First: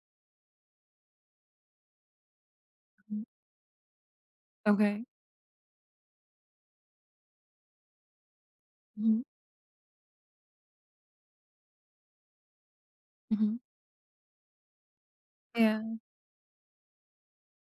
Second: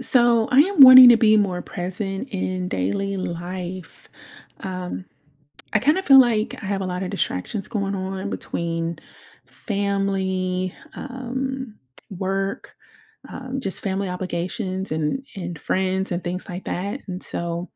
So I am wanting to be more present in daily Mhm. life. Um, Okay. I kind of feel like I have a lot of distractions going on between Mhm, family, work, mhm. Just family obligations and Yeah. friends and things like that. And so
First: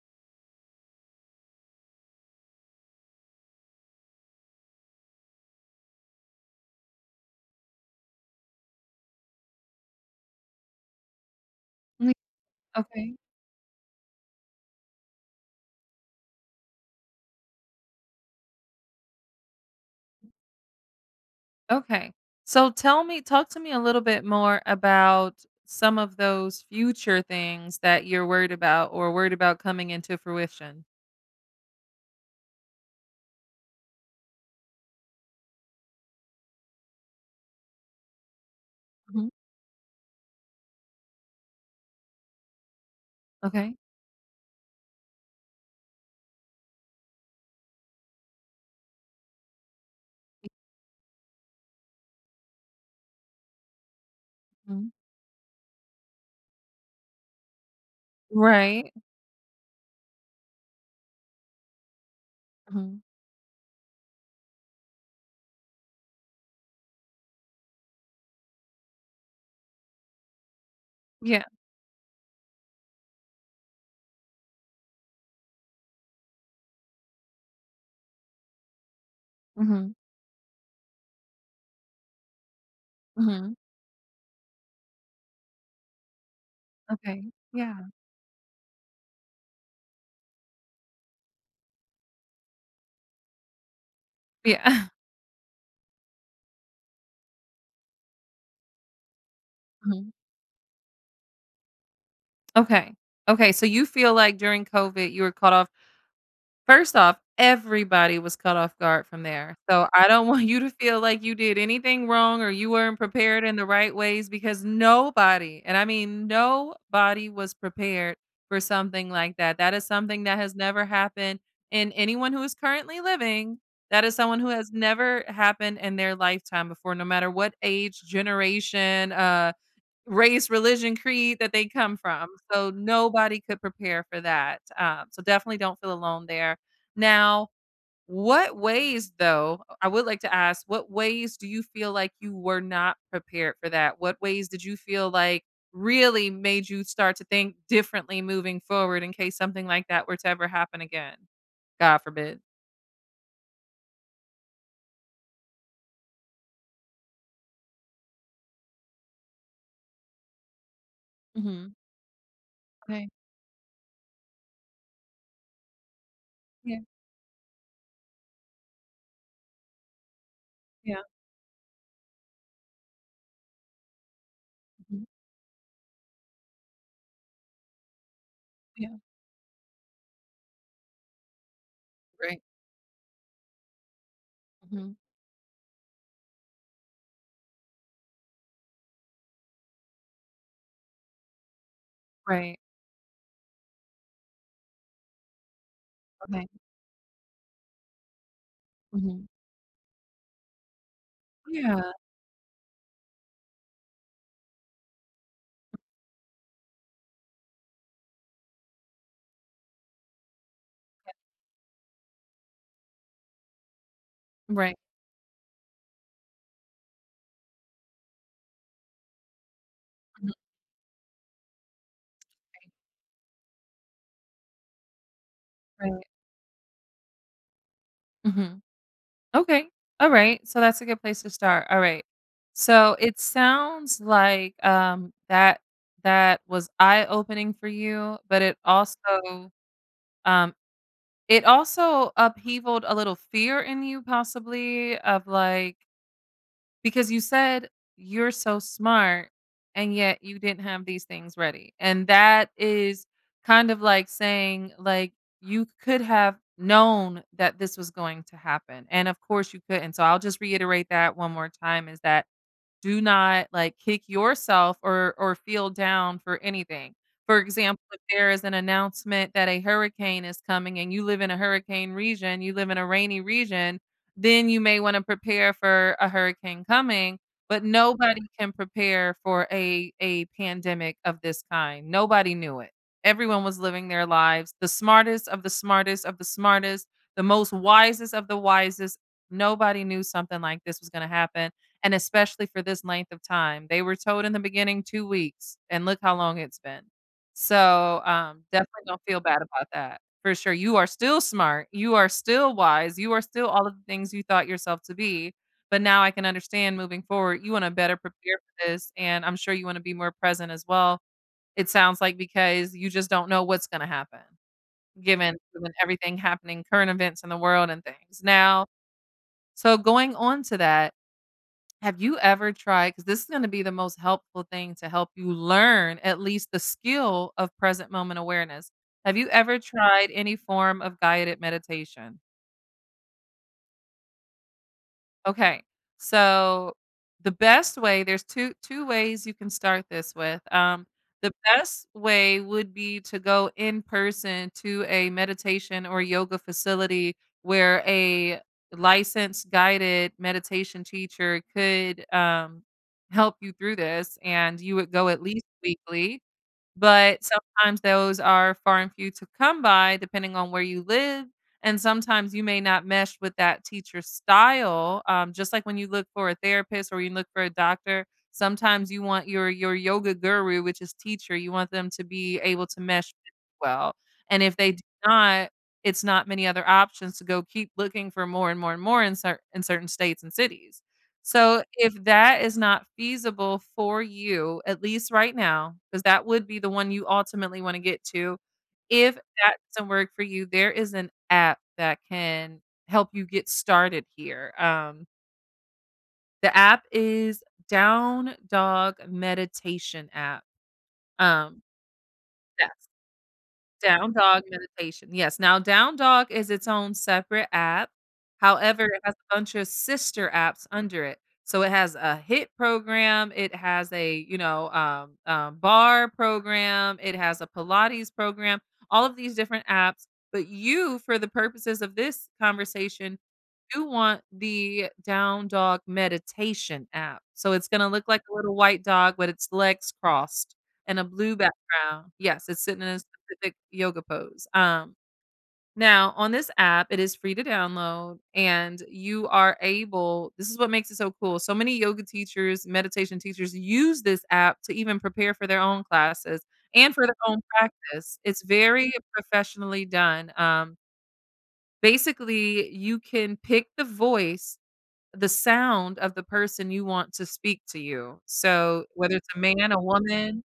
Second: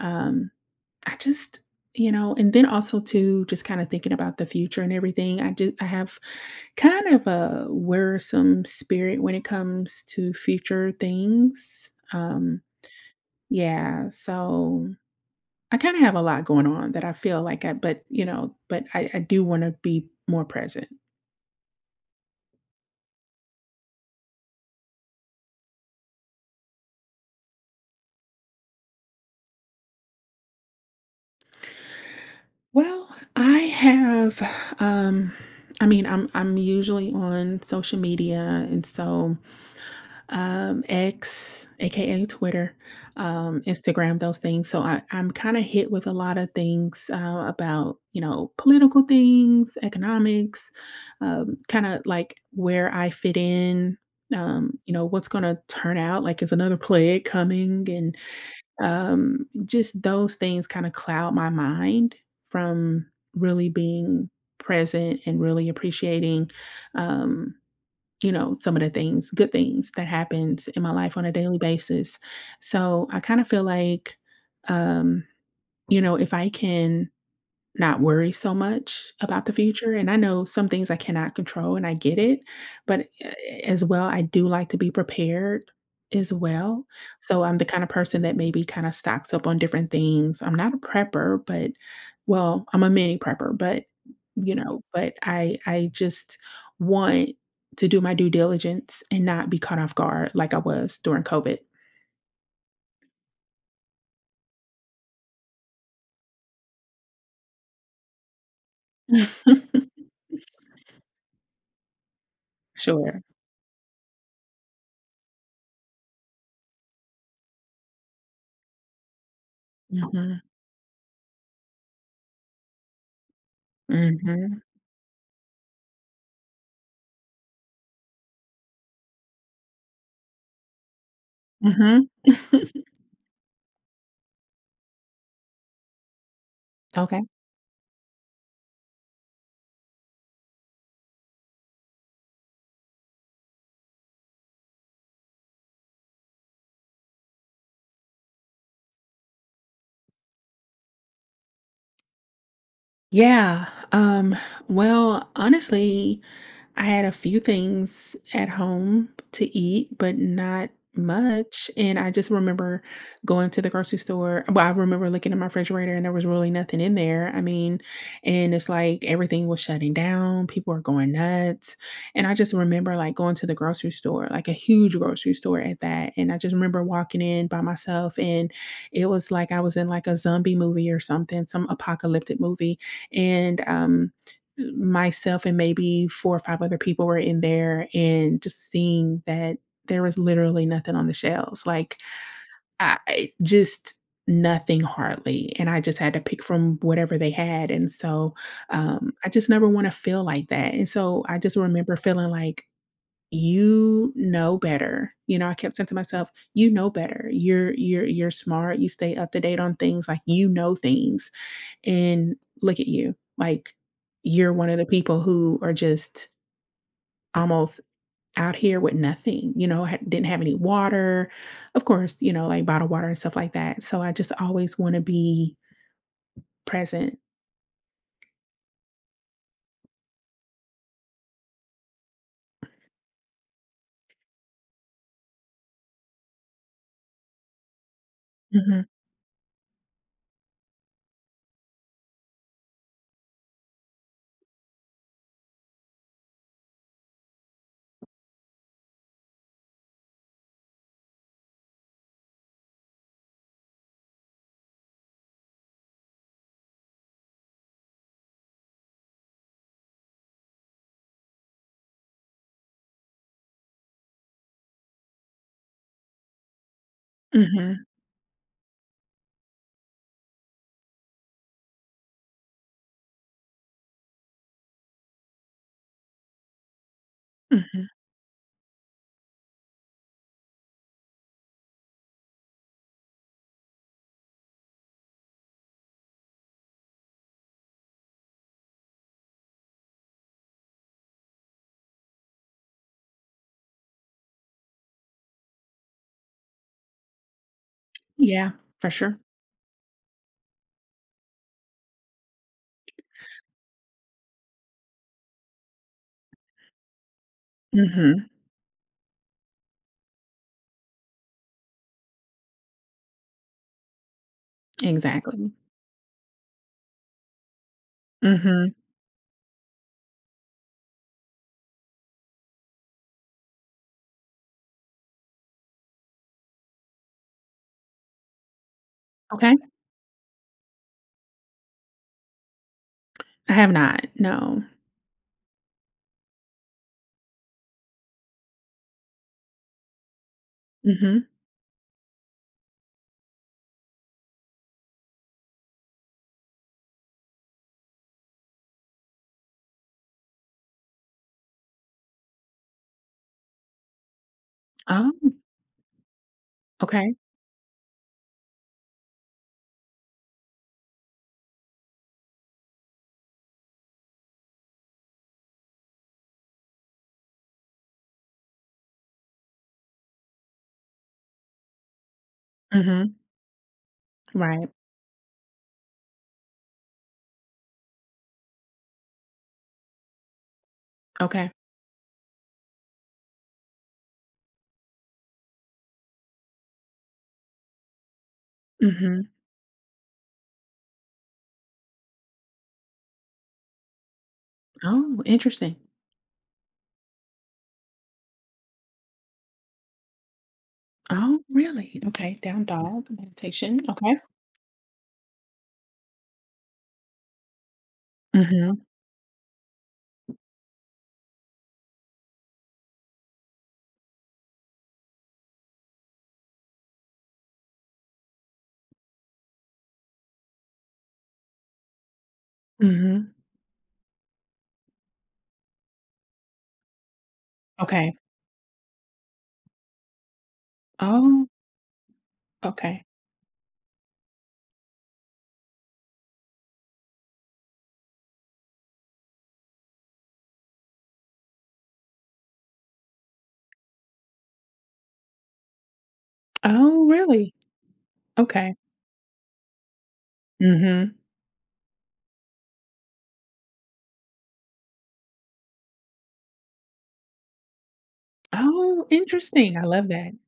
um, I just and then also too, just kinda thinking about the future and everything, I have kind of a worrisome spirit when it comes to future things. Mm, okay, Yeah, so I kinda have a lot going on that I feel like I but, but I do wanna be more present. okay. So tell me talk to me a little bit more about some of those future things that you're worried about or worried about coming into fruition. Well, I have, um I mean, I'm usually on social media, and Mhm, so X, AKA Twitter, okay. Instagram, those things. So I'm kind of hit with a lot of things about, political things, economics, kind of like where I fit in, Mhm. What's going to turn out, like is another plague coming? And Right. Just those things kind of cloud my mind Mhm. from really being present and really appreciating um, some of the things, good things that happens in my life on a Yeah. daily basis. So I kind of feel like, um, if I can not worry so much about the future, Mhm, and I know some things I cannot control, and I get it, but mhm. a as well, I do like to be prepared as well. Okay. So I'm the Yeah. kind of person that maybe kinda stocks up on different things. I'm not a prepper, but well, I'm a mini prepper, but, Yeah. but I just want to do my due diligence and not be caught off Mhm. guard like I was during COVID. Okay. Okay, so you feel like during COVID, you were caught off first off, everybody was caught off guard from there, so I don't want you to feel like you did anything wrong or you weren't Sure. prepared in the right ways because nobody, and I mean nobody was prepared for something like that. That is something that Mhm, has never happened in anyone who is currently living. That is someone who mhm, has never happened in their lifetime before, no matter what age, generation, race, religion, creed that they come mhm. from. So nobody could prepare for that. So definitely don't feel alone there. Okay. Now, what ways, though, I would like to ask, what ways do you feel like you were not prepared for that? What ways did you feel like really made you start to think differently moving forward in case something like that were to ever happen again? God forbid. Yeah, well, honestly I had a few things at home to eat, but not much. Hmm. And I just remember Okay. going to the grocery store. Well, I remember looking in my refrigerator and there was really nothing Yeah. in there. I mean, and it's like everything was shutting down, people are Yeah. going nuts. And I just remember like going to the grocery store, like a huge Mhm. grocery store at that. And I just remember walking in by myself and Yeah. it was like I was in like a zombie movie or something, some apocalyptic Right. movie. And Hmm. myself and maybe four or five other people were in there and just seeing that there was literally nothing on the shelves. Like Right. I just nothing hardly, and I just had to pick Okay. from whatever they had. And so Hmm. I just never want to feel like that. And so I just Yeah. remember feeling like, you know better, you know, I kept saying to myself, you know better, you're you're smart, you stay up to date on things, like you know things. And look at you. Like, you're one Right. of the people who are just almost out here with nothing, you know, didn't Mhm. have any water. Of course, like bottled water and stuff like that. So I just always want to be Right. present. Mhm. Okay. Alright. So that's a good place to start. Alright. So it sounds like, that was eye-opening for you, but Hmm. Um it also upheavaled a little fear in you possibly of, like, because you said you're so smart and yet you didn't have these things ready. And that is kind of like saying like you could have known that this was going to happen. And of course you couldn't. So I'll just reiterate that one more time is that do not, like, kick yourself or feel down for anything. For example, Hmm. if there is an announcement that a hurricane is coming and you live in a hurricane region, you live in a rainy region, then you may wanna prepare for a hurricane coming, but Hmm. nobody can prepare for a pandemic of this kind. Nobody knew it. Everyone was living their lives. The smartest of the smartest of the smartest, the most wisest of the wisest, nobody knew something like this was gonna happen and especially for this length of time. They were told in the beginning 2 weeks, and look how long it's been. So, Yeah, definitely for don't sure. feel bad about that, for sure. You are still smart, you are still wise, you are still all of the things you thought yourself to be, but now I can understand moving forward, you wanna better Hmm. prepare for this, and I'm sure you wanna be more present as well. It sounds like because you just don't know what's gonna happen, given Exactly. given everything happening, current events in the world and things. Now, Hmm. so going on to that, have you ever tried because this is gonna be the most helpful thing to help you learn at least the skill of present moment awareness. Have you Okay. ever tried any form of guided meditation? I have not. No. Okay. So there's two ways you can start this with. Hmm. The best way would be to go in person to a meditation or yoga facility where a licensed guided meditation teacher could help you through this and you would go Oh, at least weekly, okay. but sometimes those are far and few to come by depending on where you live, and sometimes you may not mesh with that teacher's style, just like when you look for a therapist or you look for a doctor, sometimes you want your yoga guru, which is teacher, you want them to be able to mesh Hmm. well, and if Right. they do not, it's not many other options to go keep looking for more and more and more in certain states and cities. Okay. So, if that is not feasible for you, at least right now, because that would be the one you ultimately wanna get to, if Hmm. that doesn't work for you, there is an app that can help you get started here. Oh, interesting. The app is Down Dog Meditation app. Oh, Um, really? Okay. Down yes. dog meditation. Down Okay. Dog Meditation. Yes. Now, Down Dog is its own separate app. Mhm, However, it has a bunch of sister apps under it. So it has a hit program. It has a bar program. It has a Pilates program. All of these different apps. But you, for the purposes of this conversation, mhm. do want the Down Dog Meditation app. So it's gonna look Okay. like a little white dog with its legs crossed and a blue Oh, background. Yes, it's sitting in a okay. specific yoga pose. Now on this app, it is free to download and you are able, this is what makes it so cool. So many yoga teachers, meditation teachers use this app to even prepare for their own classes and for Oh, their own really? practice. It's Okay. very professionally done. Um, Mhm. basically you can pick the voice, the sound of the person you want to speak to you. So, Oh, whether it's a man, interesting. a I love that. woman,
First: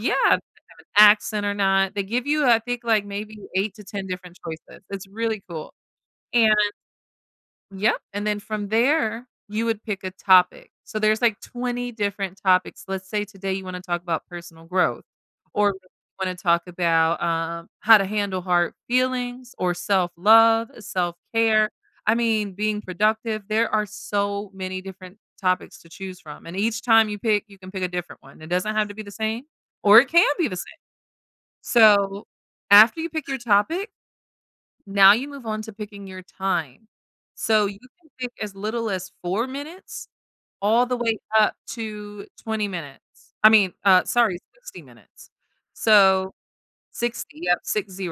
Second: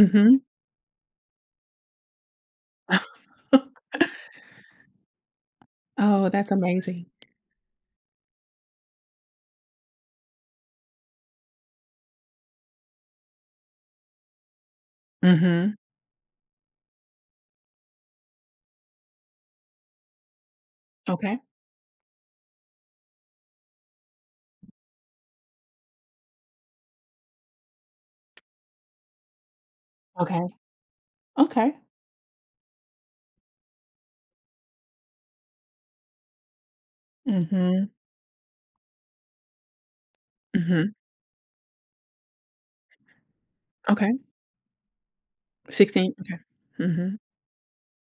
yeah, if they have an accent or not. They give you, I think, like, maybe 8 to 10 different choices. It's really cool, Oh, that's and amazing. yep. And then from there, you would pick a topic. So there's like 20 different topics. Let's say today you want to talk about personal growth, or Mhm. you want to talk about how to handle hard feelings, or self love, self Okay. care. I mean, being productive. There are so many different topics to choose from. And each time you pick, you can pick a different one. It doesn't have to be the same, or it can Okay. be the same. Okay. So after you pick your topic, now you move on to picking your time. So you Mhm, can pick as little as 4 minutes all mhm. the way up to 20 minutes. I mean, Okay. sorry, 60 minutes. 16. So Okay. Mhm, 60, yep, 60.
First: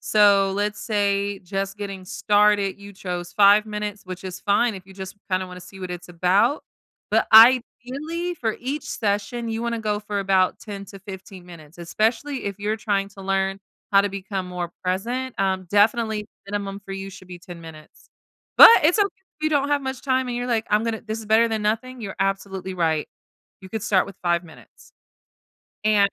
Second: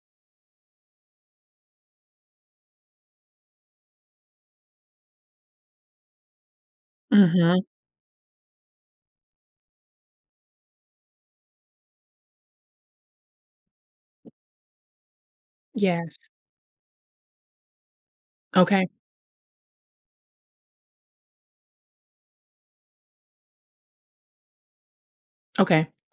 So let's say just getting started, you chose 5 minutes, which is fine if you just kinda wanna see what it's about. But mhm. ideally, for each session, you wanna go for about 10 to 15 minutes, especially if you're trying to learn how to become more present. Yes. Definitely minimum for you should be 10 minutes. But Okay. it's okay if you don't have much time and you're like, "I'm gonna, this is better than nothing." You're absolutely right. You could start with 5 minutes. Okay. And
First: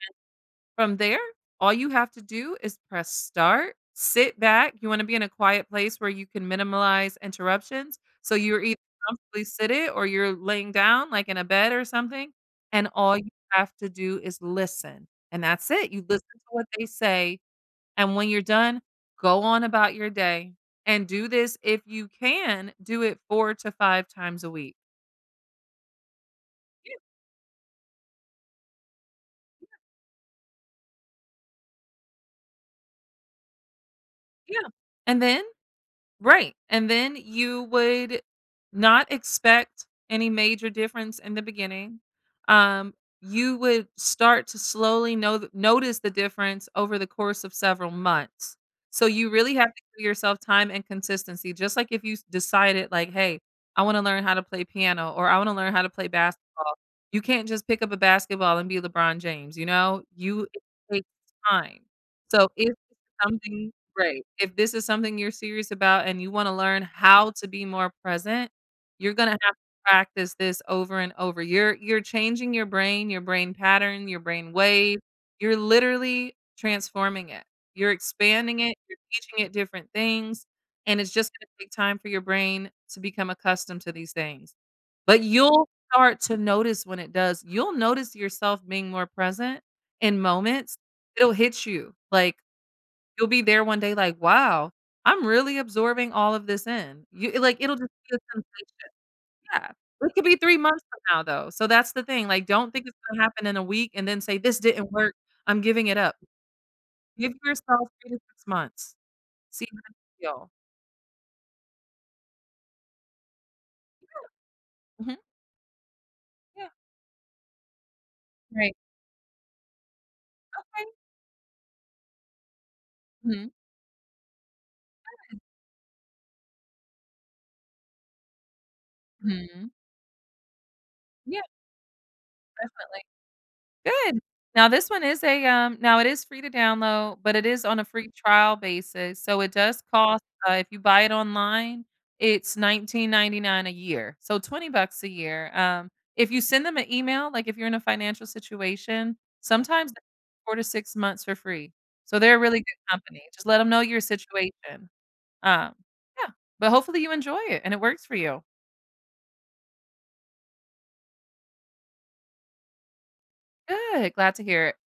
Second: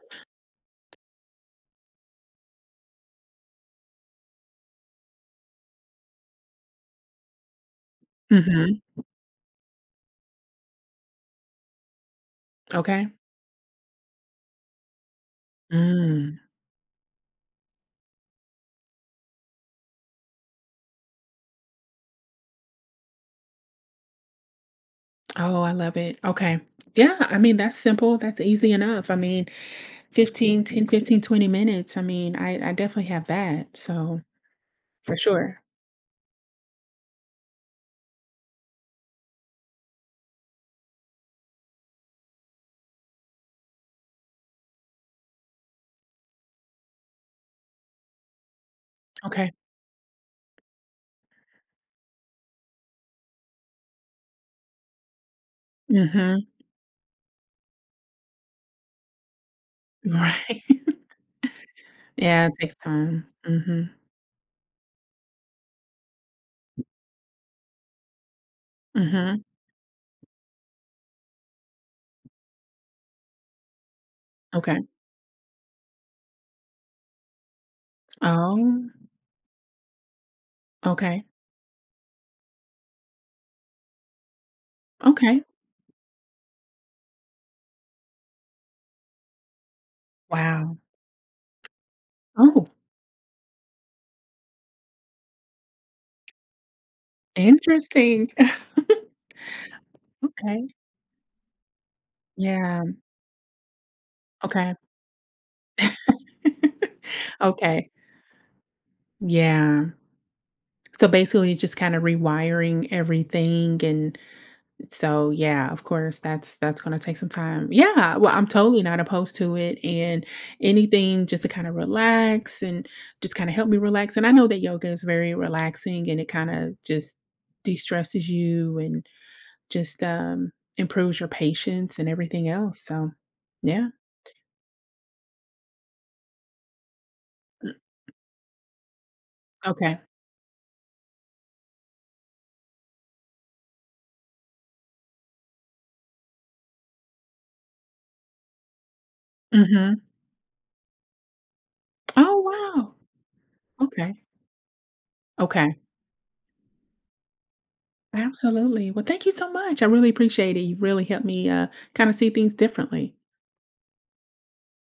from there, all you have to do is press start, sit back. You want to be in a quiet place where you can minimize interruptions. So you're either Mhm. comfortably seated or you're laying down, like in a bed or something. And Okay. all you have to do is listen. And that's it. You listen Mm. to what they say. And when you're done, go on about your day and do this, if you can, do it four to five times a week. Oh, I love it. Okay. Yeah. Yeah, I mean, that's simple, that's easy enough. I mean 15, 10, 15, 20 minutes. I mean, I definitely have that. So Yeah. for And then, sure. right, and then you would not expect any major difference in the beginning. Um, you would start to slowly know th notice the difference over the course of several months. So you Okay. really have to give yourself time and consistency, just like if you s decided like, "Hey, I wanna learn how to play piano," or, "I wanna learn how to play Hmm. basketball." You can't just pick up a basketball and be LeBron James, you know? You it Right. takes time. Yeah, So it if takes it's time. something, Hmm. right. If this is something you're serious about and you wanna learn how to be more present, you're gonna have Hmm. to practice this over and over. You're changing your brain pattern, your brain Okay. wave. You're literally transforming it. You're expanding it, Oh, you're teaching it different things, and it's okay. just gonna take time for your brain to become accustomed to these things. But Okay. you'll start to notice when it does. You'll notice yourself being more present in Wow. moments. It'll hit you, like, Oh, you'll be there one day like, "Wow, I'm really absorbing all of this in." You it like, it'll just be a interesting. sensation. Yeah. It could be 3 Okay. months from now, though, so that's the thing, like, don't Yeah. think it's gonna happen in a week and then say, "This Okay. didn't work. I'm giving it up." Give Okay. yourself 3 to 6 months. See how Yeah. you feel. So basically just kind of rewiring everything. And Mhm. so, yeah, of course, that's Yeah. that's gonna take some time. Yeah, well, I'm Right. totally not opposed to it, and Okay. anything just to kinda relax and just Mhm. kinda help me relax, and I know that yoga is very relaxing, and it kinda just de-stresses you and Mhm. just, improves your Yeah, patience and everything else, definitely. so yeah. Good. Now this one is now it is free to download, but it is Mm, on a free trial basis, so it does okay. cost, if you buy it online, it's 19.99 a year, so 20 bucks a year. If you send them an email, like, if you're in a financial situation, sometimes they Mhm. give 4 to 6 months for free, so they're a Oh, really good wow! company. Just let them know your Okay. situation. Um, Okay. yeah, but hopefully you enjoy it and it works for you. Absolutely. Well, thank you so much, I really appreciate it. You really helped me, kinda see things differently. Good, glad to hear it.